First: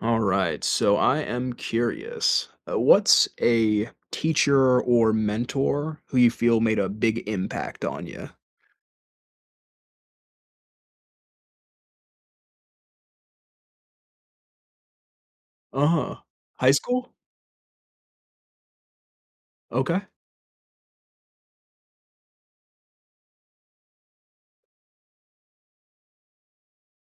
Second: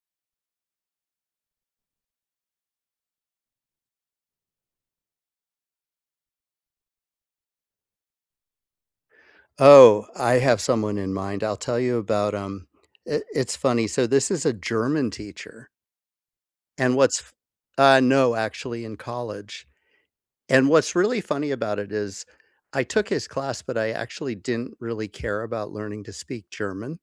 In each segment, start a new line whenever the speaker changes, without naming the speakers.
Alright so I am curious, uh, what's a, teacher or mentor who you feel made a big impact on ya?
Oh, I have someone in mind I'll tell you about 'em, it it's funny so this is a German teacher.
Uh-huh. High
And
school?
what's f Uh, no actually, in college
Okay.
and what's really funny about it is I took his class, but I actually didn't really care about learning to speak German.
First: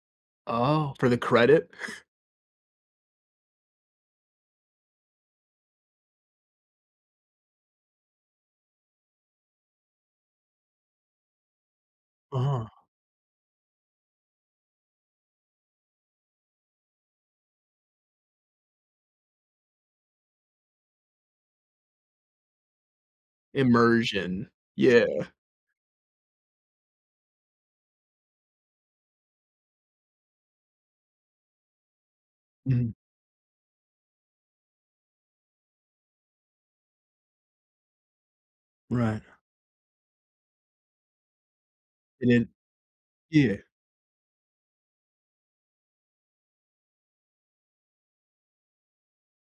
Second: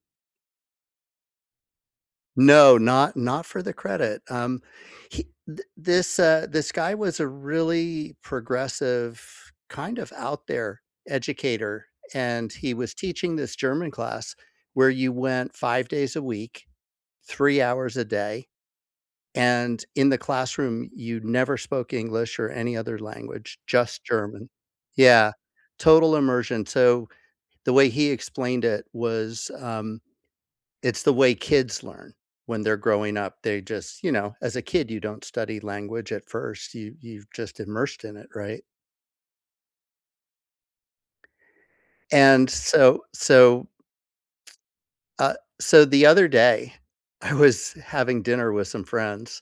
Oh, for the credit?
No not not for the credit, um, he th this uh, this guy was a really progressive, kind of out there educator, and
Uh.
he was teaching this German class where you went 5 days a week, 3 hours a day, and in the classroom, you never spoke English or any other language, just German.
Immersion. Yeah.
Yeah. Total immersion so, the way he explained it was, um, it's the way kids learn when they're
Mhm.
growing up they just you know, as a kid, you don't study language at first. You've you've just immersed in it, right?
Right. And then
And so
Yeah.
so Uh, so the other day, I was having dinner with some friends,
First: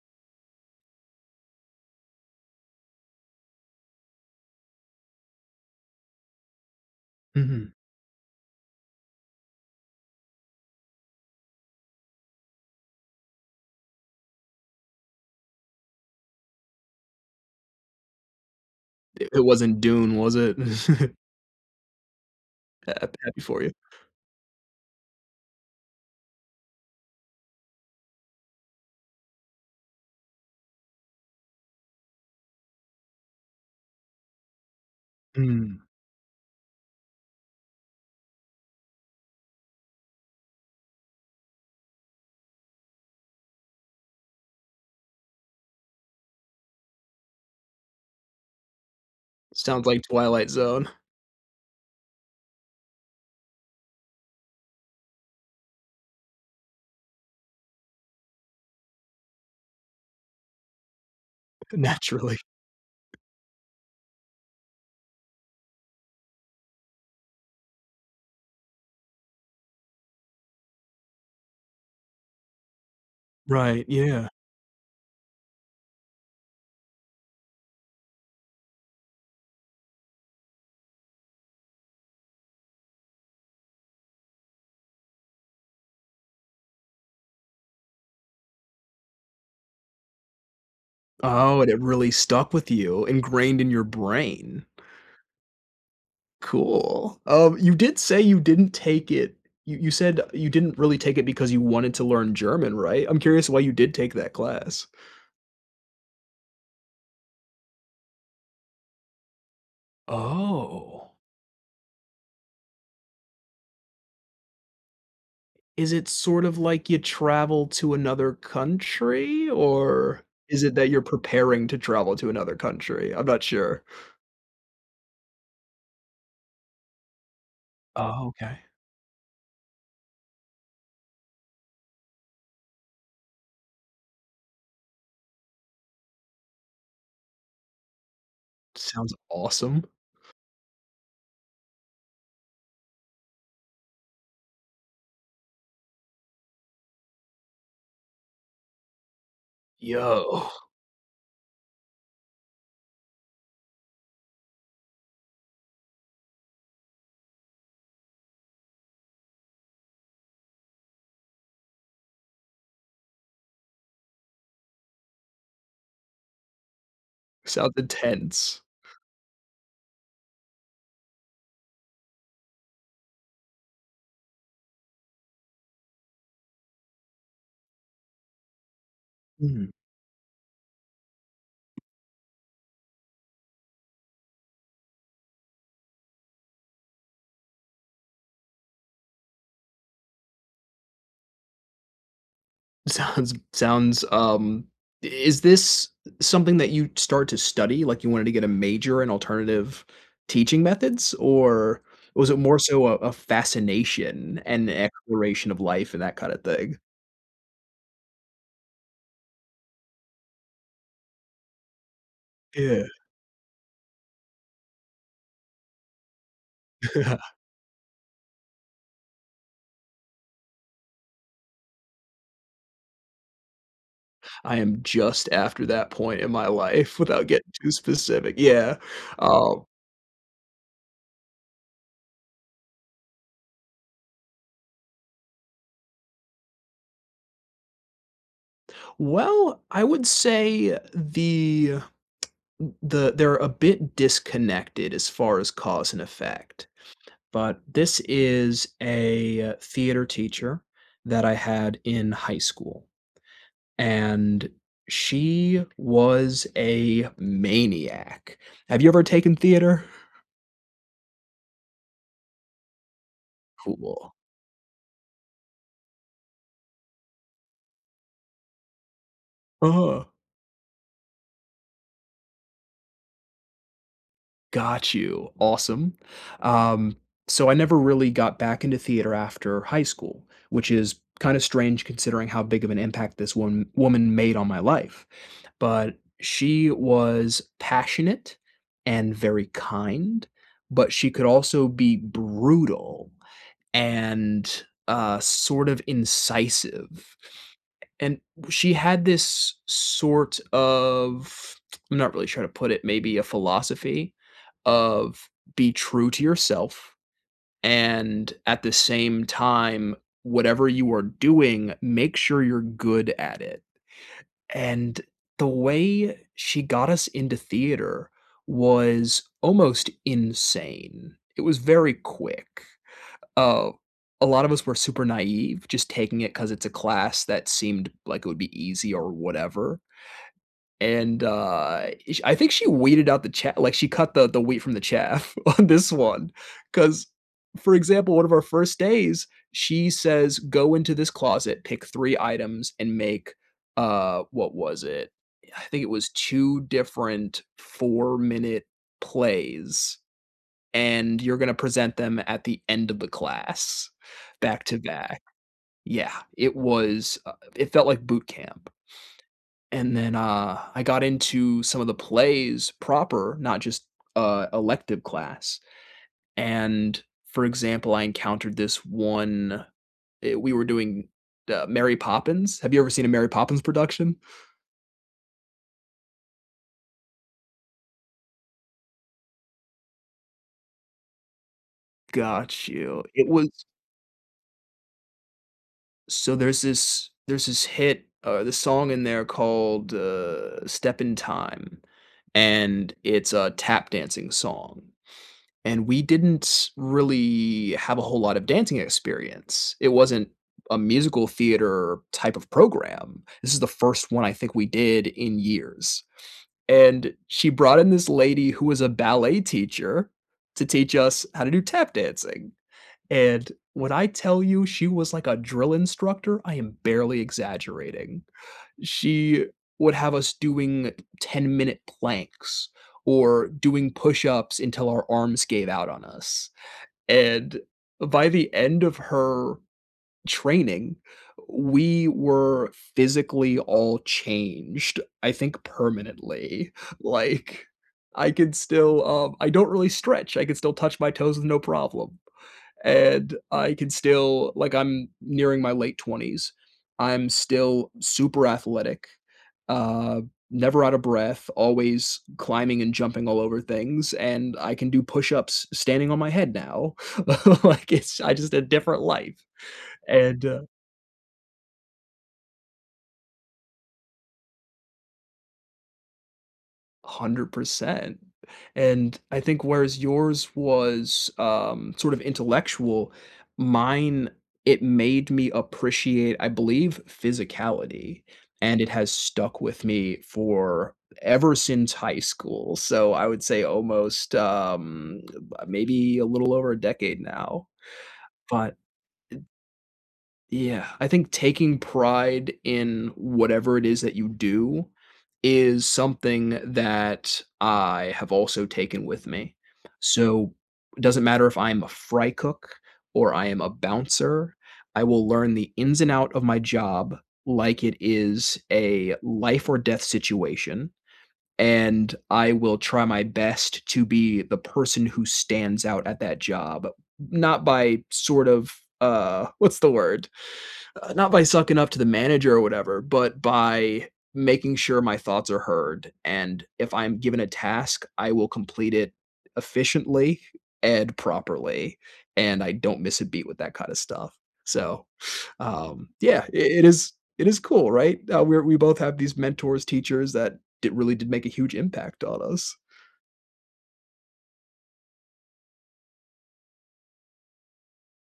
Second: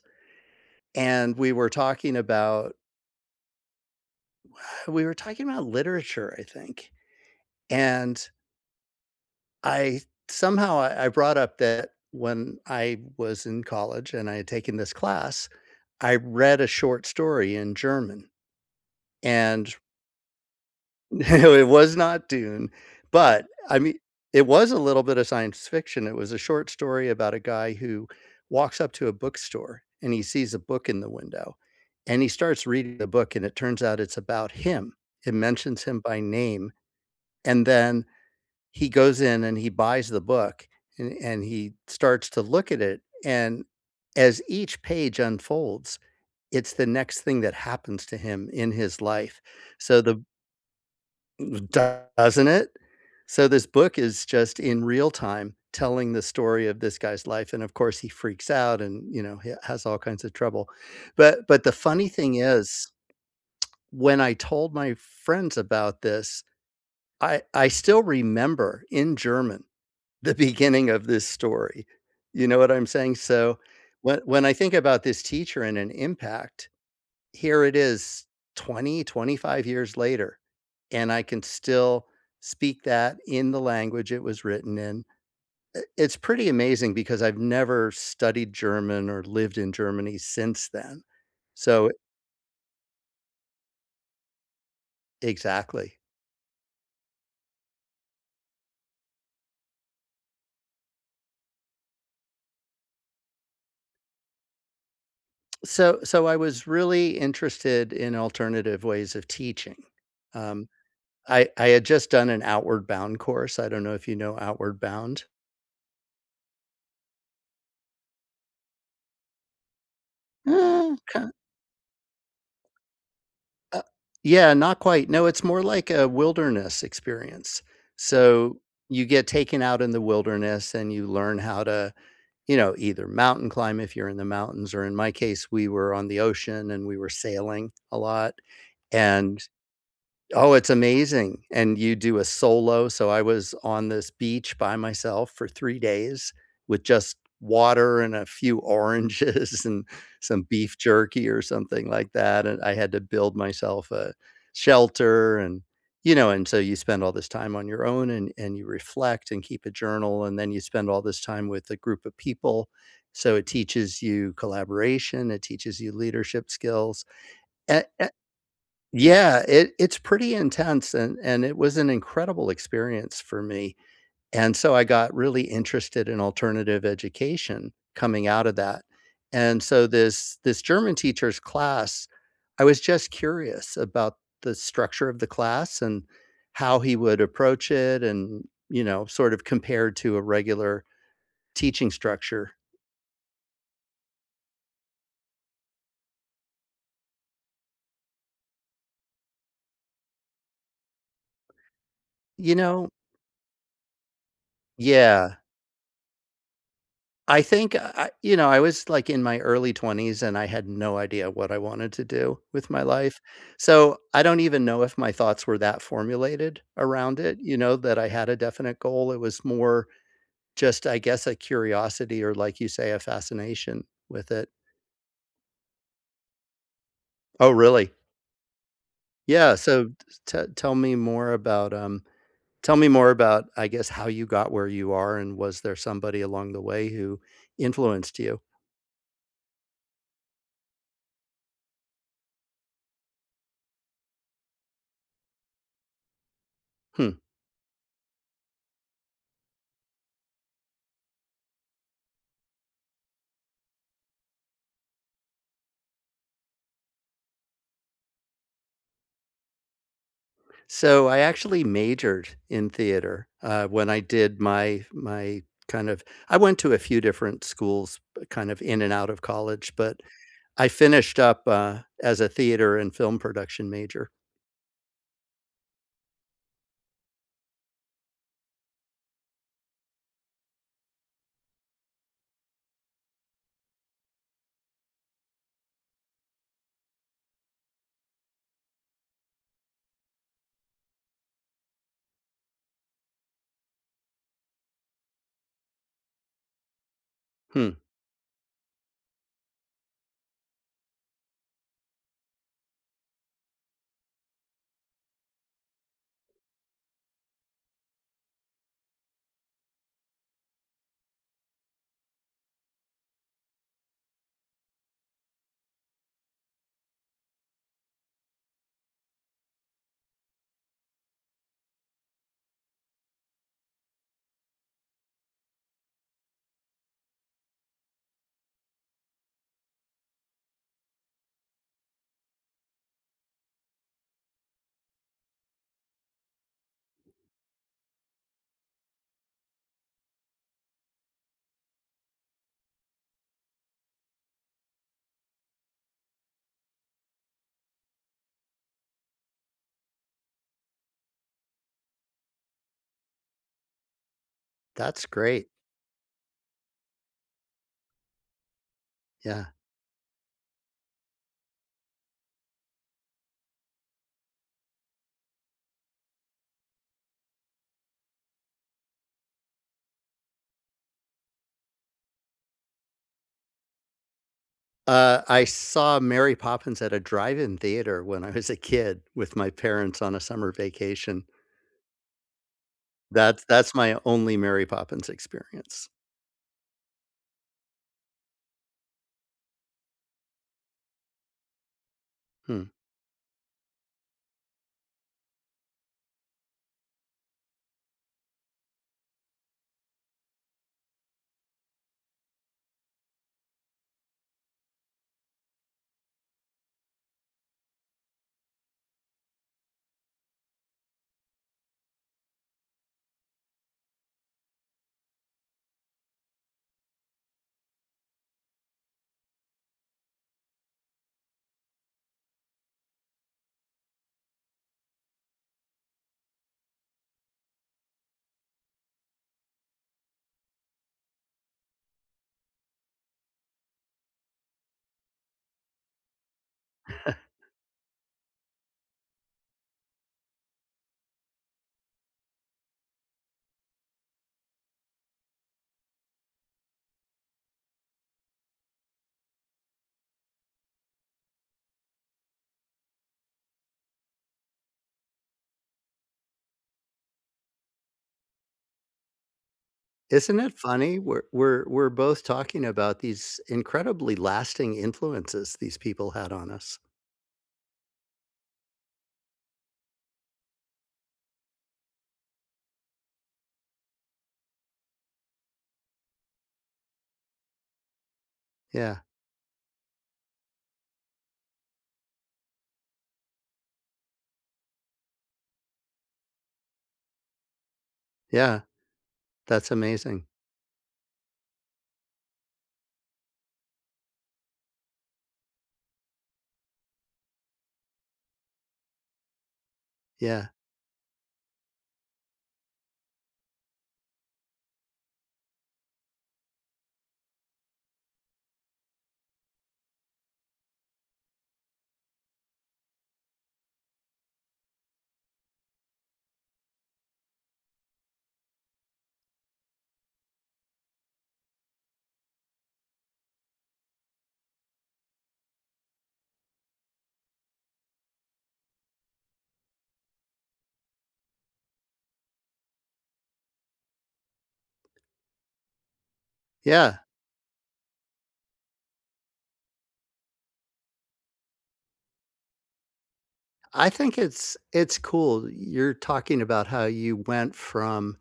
and we were talking about we we were talking about literature, I think,
Mhm.
and I somehow, I I brought up that when I was in college and I had taken this class, I read a short story in German,
I it
and
wasn't Dune, was it?
No, it was not Dune,
Hap happy
but,
for you.
I mean it was a little bit of science fiction, it was a short story about a guy who walks up to a bookstore, and he sees a book in the window, and he starts reading the book, and it turns out it's about him. It mentions
Hmm.
him by name, and then he goes in, and he buys the book, a and he starts to look at it, and as each page unfolds, it's the next thing that happens to him in his life.
Sounds
So
like
the
Twilight Zone.
Doesn't it? So this book is just in real time telling the story of this guy's life, and of course, he freaks out and, you know, he has all kinds of trouble, but but the funny
Naturally.
thing is when I told my friends about this, I I still remember in German the beginning of this story. You know what I'm saying, so
Right,
wh
yeah.
when I think about this teacher and an impact, here it is 20, 25 years later, and I can still speak that in the language it was written in. I it's pretty amazing because I've never studied German or lived in Germany since then.
Oh, and it
So i
really stuck with you ingrained in your brain.
Exactly.
Cool, um, you did say you didn't take it you you said you didn't really take it because you wanted to learn German, right? I'm curious why you did take that class.
So so I was really interested in alternative ways of teaching. Um,
Oh.
I I had just done an Outward Bound course, I don't know if you know Outward Bound?
Is it sort of like you travel to another country, or, is it that
Mm,
you're
ki
preparing to travel to another country? I'm not sure.
Uh Yeah, not quite. No, it's more like a wilderness experience.
Oh, okay.
So, you get taken out in the wilderness, and you learn how to, you know, either mountain climb, if you're in the mountains, or in my case, we were on the ocean, and we were sailing, a lot,
Sounds
and
awesome.
Oh, it's amazing, and you do a solo, so I was on this beach by myself for 3 days, with just water and a few oranges, and some
Yo.
beef jerky, or something like that, and I had to build myself a shelter, and, you know, and so you spend all this time on your own, and and you reflect and keep a journal, and then you spend all this time with a group of people. So, it teaches you collaboration, it teaches you leadership skills.
Sounds
A a
intense.
Yeah, it, it's pretty intense, and and it was an incredible experience for me. And, so I got really interested in alternative education, coming out of that. And
Mhm.
so this this German teacher's class I was just curious about the structure of the class, and how he would approach it and, you know, sort of compared to a regular teaching structure.
Sounds sounds, um i is this something that you'd start to study? Like, you wanted to get a major in alternative teaching methods, or, was it
You
more so
know
a a fascination, and
Yeah.
exploration of life and that kind of thing?
I think uh, I you know, I was, like, in my early 20s, and I had no idea what I wanted to do with my
Yeah.
life, so I don't even know if my thoughts were that formulated around it, you know, that I had a definite goal; it was more just, I guess, a curiosity or, like you say, a fascination with it.
I am just after that point in my life without getting
Oh,
too
really?
specific yeah, uh
Yeah, so t t tell me more about, um, tell me more about, I guess, how you got where you are, and was there somebody along the way who influenced you?
Well, I would say the th the they're a bit disconnected as far as cause and effect,
Hmm.
but this is a theater teacher that I had in high school, and she was a maniac. Have you ever taken theater?
So I actually majored in theater, uh, when I
Cool.
did my my kind of I went to a few different schools kind of in and out of college, but
Uh.
I finished up, uh, as a theater and film production major.
Got you. Awesome. Um, so I never really got back into theater after high school, which is kinda strange considering how big of an impact this one woman made on my life. But she was passionate and very kind, but she could also be brutal, and, uh, sort of incisive,
Hmm.
and she had this sort of I'm not really sure to put it, maybe a philosophy of, "Be true to yourself and at the same time whatever you are doing, make sure you're good at it." and the way she got us into theater was almost insane. It was very quick. Oh, a lot of us were super naive, just taking it 'cause it's a class that seemed like it would be easy or whatever and, uh, ish I think she weeded out the cha like, she cut the the wheat from the chaff on this one. 'Cause, for example, one of our first days, she says, "Go into this closet, pick 3 items, and make, uh" what was it? I think it was 2 different four-minute plays, "and you're gonna present them at the end of the class,
That's
back-to-back."
great.
Yeah. It was, uh It felt like boot camp.
Yeah.
And then, uh, I got into some of the plays proper, not just, uh, elective class, and for example, I encountered this one i we were doing the Mary Poppins. Have you ever seen a Mary Poppins production?
Uh, I saw Mary Poppins at a drive-in theater when I was a kid, with my parents on a summer vacation.
Got you, it
That's
was
that's my only Mary Poppins experience.
So there's this there's this hit, uh, the song in there called, uh, “Step in Time,”
Hmm.
and it's a tap dancing song, and we didn't really have a whole lot of dancing experience, it wasn't a musical-theater-type of program, this is the first one I think we did in years, and she brought in this lady who was a ballet teacher, to teach us how to do tap dancing, and when I tell you she was like a drill instructor, I am barely exaggerating. She would have us doing ten-minute planks or doing push-ups until our arms gave out on us, and by the end of her training, we were physically all changed, I think permanently, like, I could still, um, I don't really stretch, I could still touch my toes with no problem, and I can still, like, I'm nearing my late 20s, I'm still super athletic, um, never out of breath, always climbing and jumping all over things, and I can do push ups standing on my head now, like, it's I just a different life,
Isn't
and,
it
uh
funny? We're we're we're both talking about these incredibly lasting influences these people had on us.
100%, and I think whereas yours was, um, sort of intellectual, mine, it made me appreciate, I believe, physicality, and it
Yeah.
has stuck with me for ever since high school, so I would say almost, um, maybe a little over a decade now,
Yeah.
but, eh
That's amazing.
Yeah, I think taking pride in whatever it is that you do, is something that I have also taken with me,
Yeah.
so it doesn't matter if I'm a fry cook or I am a bouncer, I will learn the ins and out of my job, like it is a life-or-death situation, and I will try my best to be the person who stands out at that job, n not by, sort of uh, what's the word? Uh, not by sucking up to the manager or whatever, but by making sure my thoughts are heard, and if I'm given a task, I will complete it efficiently and properly, and I don't miss a beat with that kind of stuff, so, um, yeah, i it
Yeah.
is it is cool, right? Tha we're we both have these mentors, teachers that did really did make a huge impact on us.
I think it's it's cool. You're talking about how you went from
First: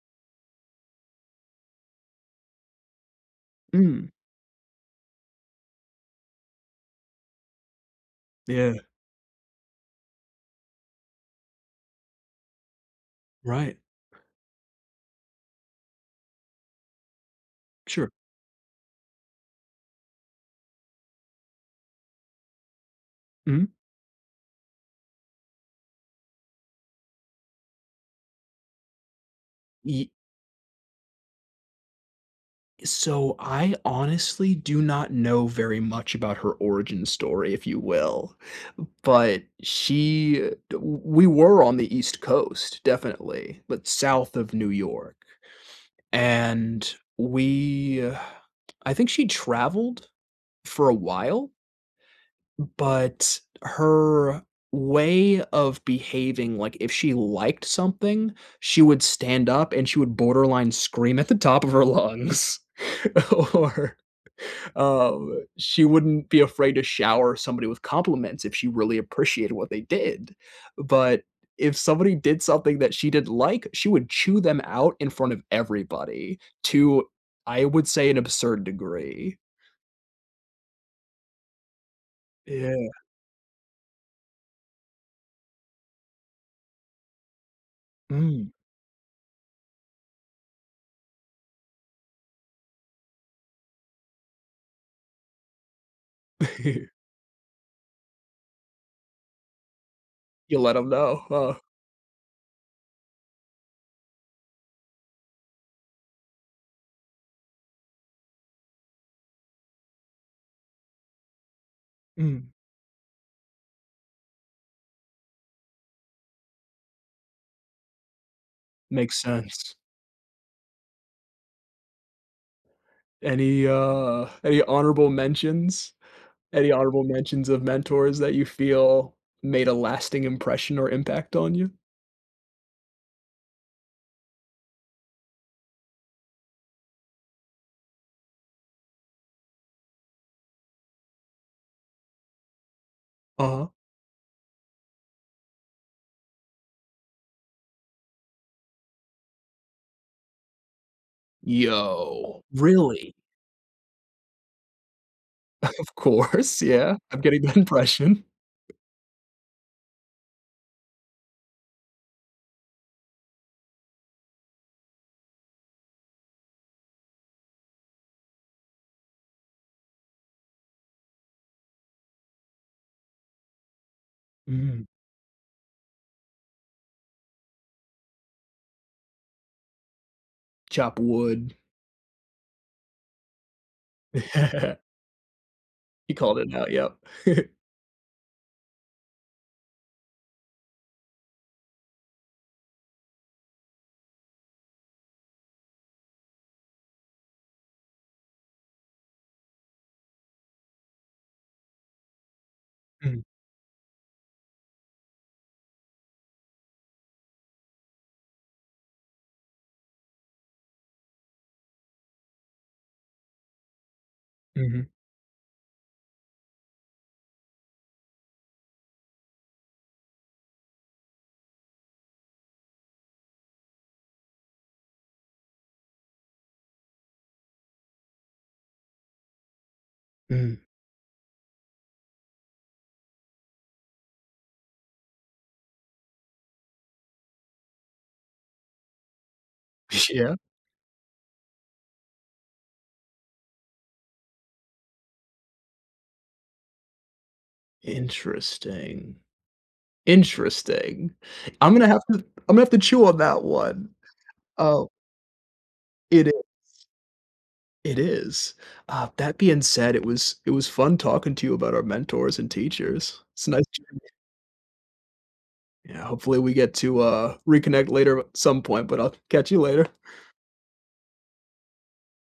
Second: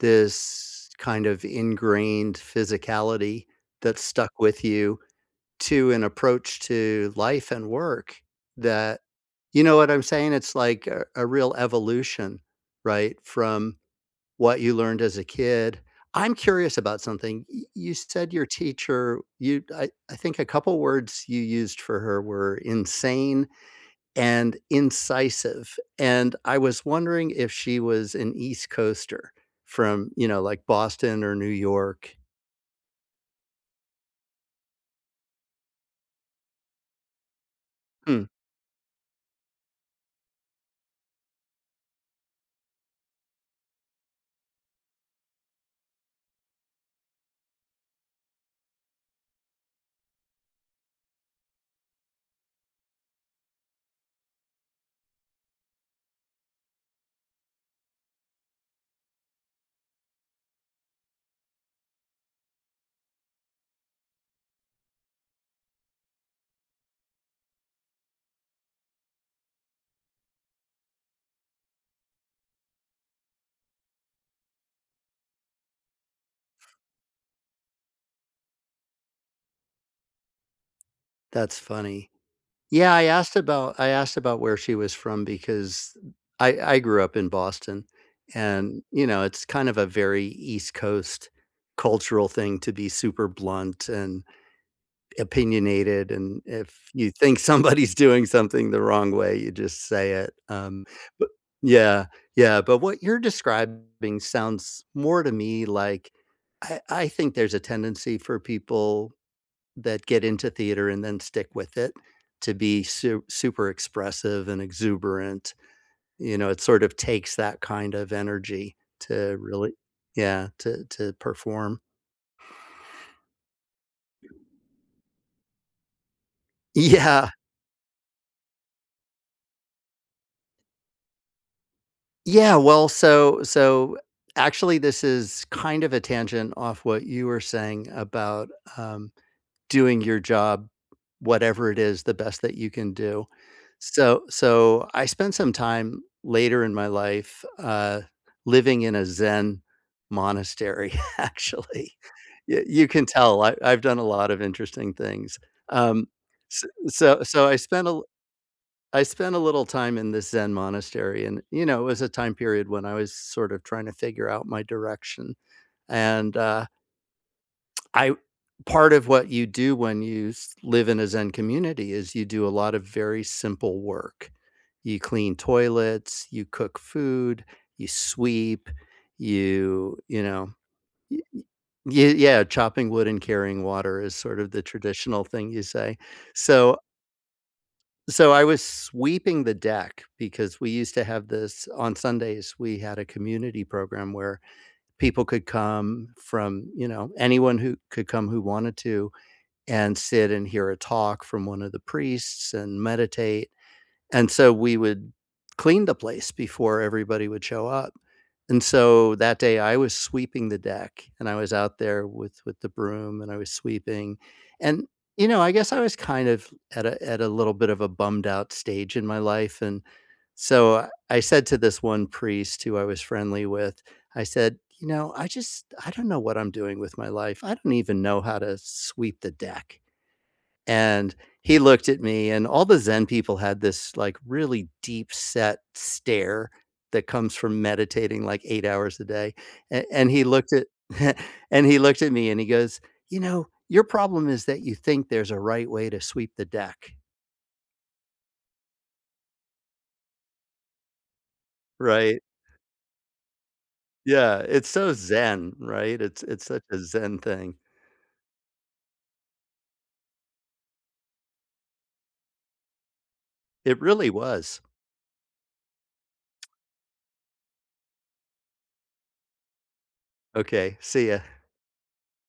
this, kind of, ingrained physicality that
Mm.
stuck with you to an approach to life and work
Yeah.
that you know what I'm saying? It's like a a real evolution, right,
Right.
from what you learned as a kid. I'm curious about something. Y you
Sure.
said your teacher you I I think a couple words you used for her were insane,
Mhm.
and incisive. And I was wondering if she was an East Coaster
Ye
from, you know, like, Boston or New York.
So I honestly do not know very much about her origin story, if you
Hmm.
will, but she w we were on the East Coast, definitely, but south of New York. And we I think she traveled for a while but her way of behaving, like, if she liked something, she would stand up and she would borderline scream at the top of her lungs. Or, um, she wouldn't be afraid to shower somebody with compliments if she really appreciated what they did. But, if somebody did something that she didn't like, she would chew them out in front of everybody, to, I would say, an absurd degree.
That's funny.
Yeah.
Yeah, I asked about I asked about where she was from because I I grew up in Boston.
Mm.
And, you know, it's kind of a very East Coast cultural thing to be super blunt and opinionated, and if you think somebody's doing something the wrong way, you just say it.
You let
Um,
‘em know,
but,
huh?
yeah, yeah, but what you're describing sounds more to me like, I I think there's a tendency for people that get into theater and then stick with it
Mhm.
to be su super expressive and exuberant. You know, it sort of takes that kind of energy
Makes
to really
sense.
yeah, to to perform.
Any, uh, any honorable mentions? Any honorable
Yeah.
mentions of mentors that you feel made a lasting impression or impact on you?
Yeah, well, so so, actually, this is kind of a tangent off what you were saying about, um, doing your job, whatever it is, the best that you can do.
Uh-huh.
So so I spent some time later in my life, uh, living in a Zen monastery, actually.
Yo.
Y you can
Really?
tell. I I've done a lot of interesting things.
Of
Um,
course.
s
Yeah. I'm
so
getting
so I
that
spent a li
impression.
I spent a little time in this Zen monastery, and, you know, it was a time period when I was sort of trying to figure out my direction. And, uh I part of what you do when you s live in a Zen community is you do a lot of very simple work.
Mhm.
You clean toilets, you cook food, you sweep. You you know?
Chop
Y y
wood.
ye yeah, chopping wood and carrying water is sort of the traditional thing you say.
He called it out,
So
yep.
So I was sweeping the deck because we used to have this on Sundays, we had a community program where people could come from, you know, anyone who could come who wanted to and sit and hear a talk from one of the priests and
Mhm.
meditate. And so we would clean the place before everybody would show up. And so that day, I was sweeping the deck, and I was out there with with the broom, and I was sweeping. And,
Mhm.
you know, I guess I was kind of at a at a little bit of a bummed-out stage in my life, and so I said to this one priest who I was friendly with, I said, "You know, I just I don't know what I'm doing with my life. I don't even know how to sweep the deck."
Mhm.
And he looked at me, and all the Zen people had this, like, really deep-set stare that comes from meditating, like, 8 hours a day. A and he
Yeah.
looked at and he looked at me, and he goes, "You know, your problem is that you think there's a right way to sweep the deck."
Interesting. Interesting. I'm gonna have to
Right.
I'm gonna have to chew on that one.
Yeah. It's
Oh
so Zen, right? It's
It is.
it's such a Zen thing.
It is. Uh, that being said, it was it was fun talking to you about our mentors and teachers. It's nice
It
chatting
really was.
Yeah, hopefully, we get to, uh, reconnect later at some point, but I'll catch you later.
Okay. See ya.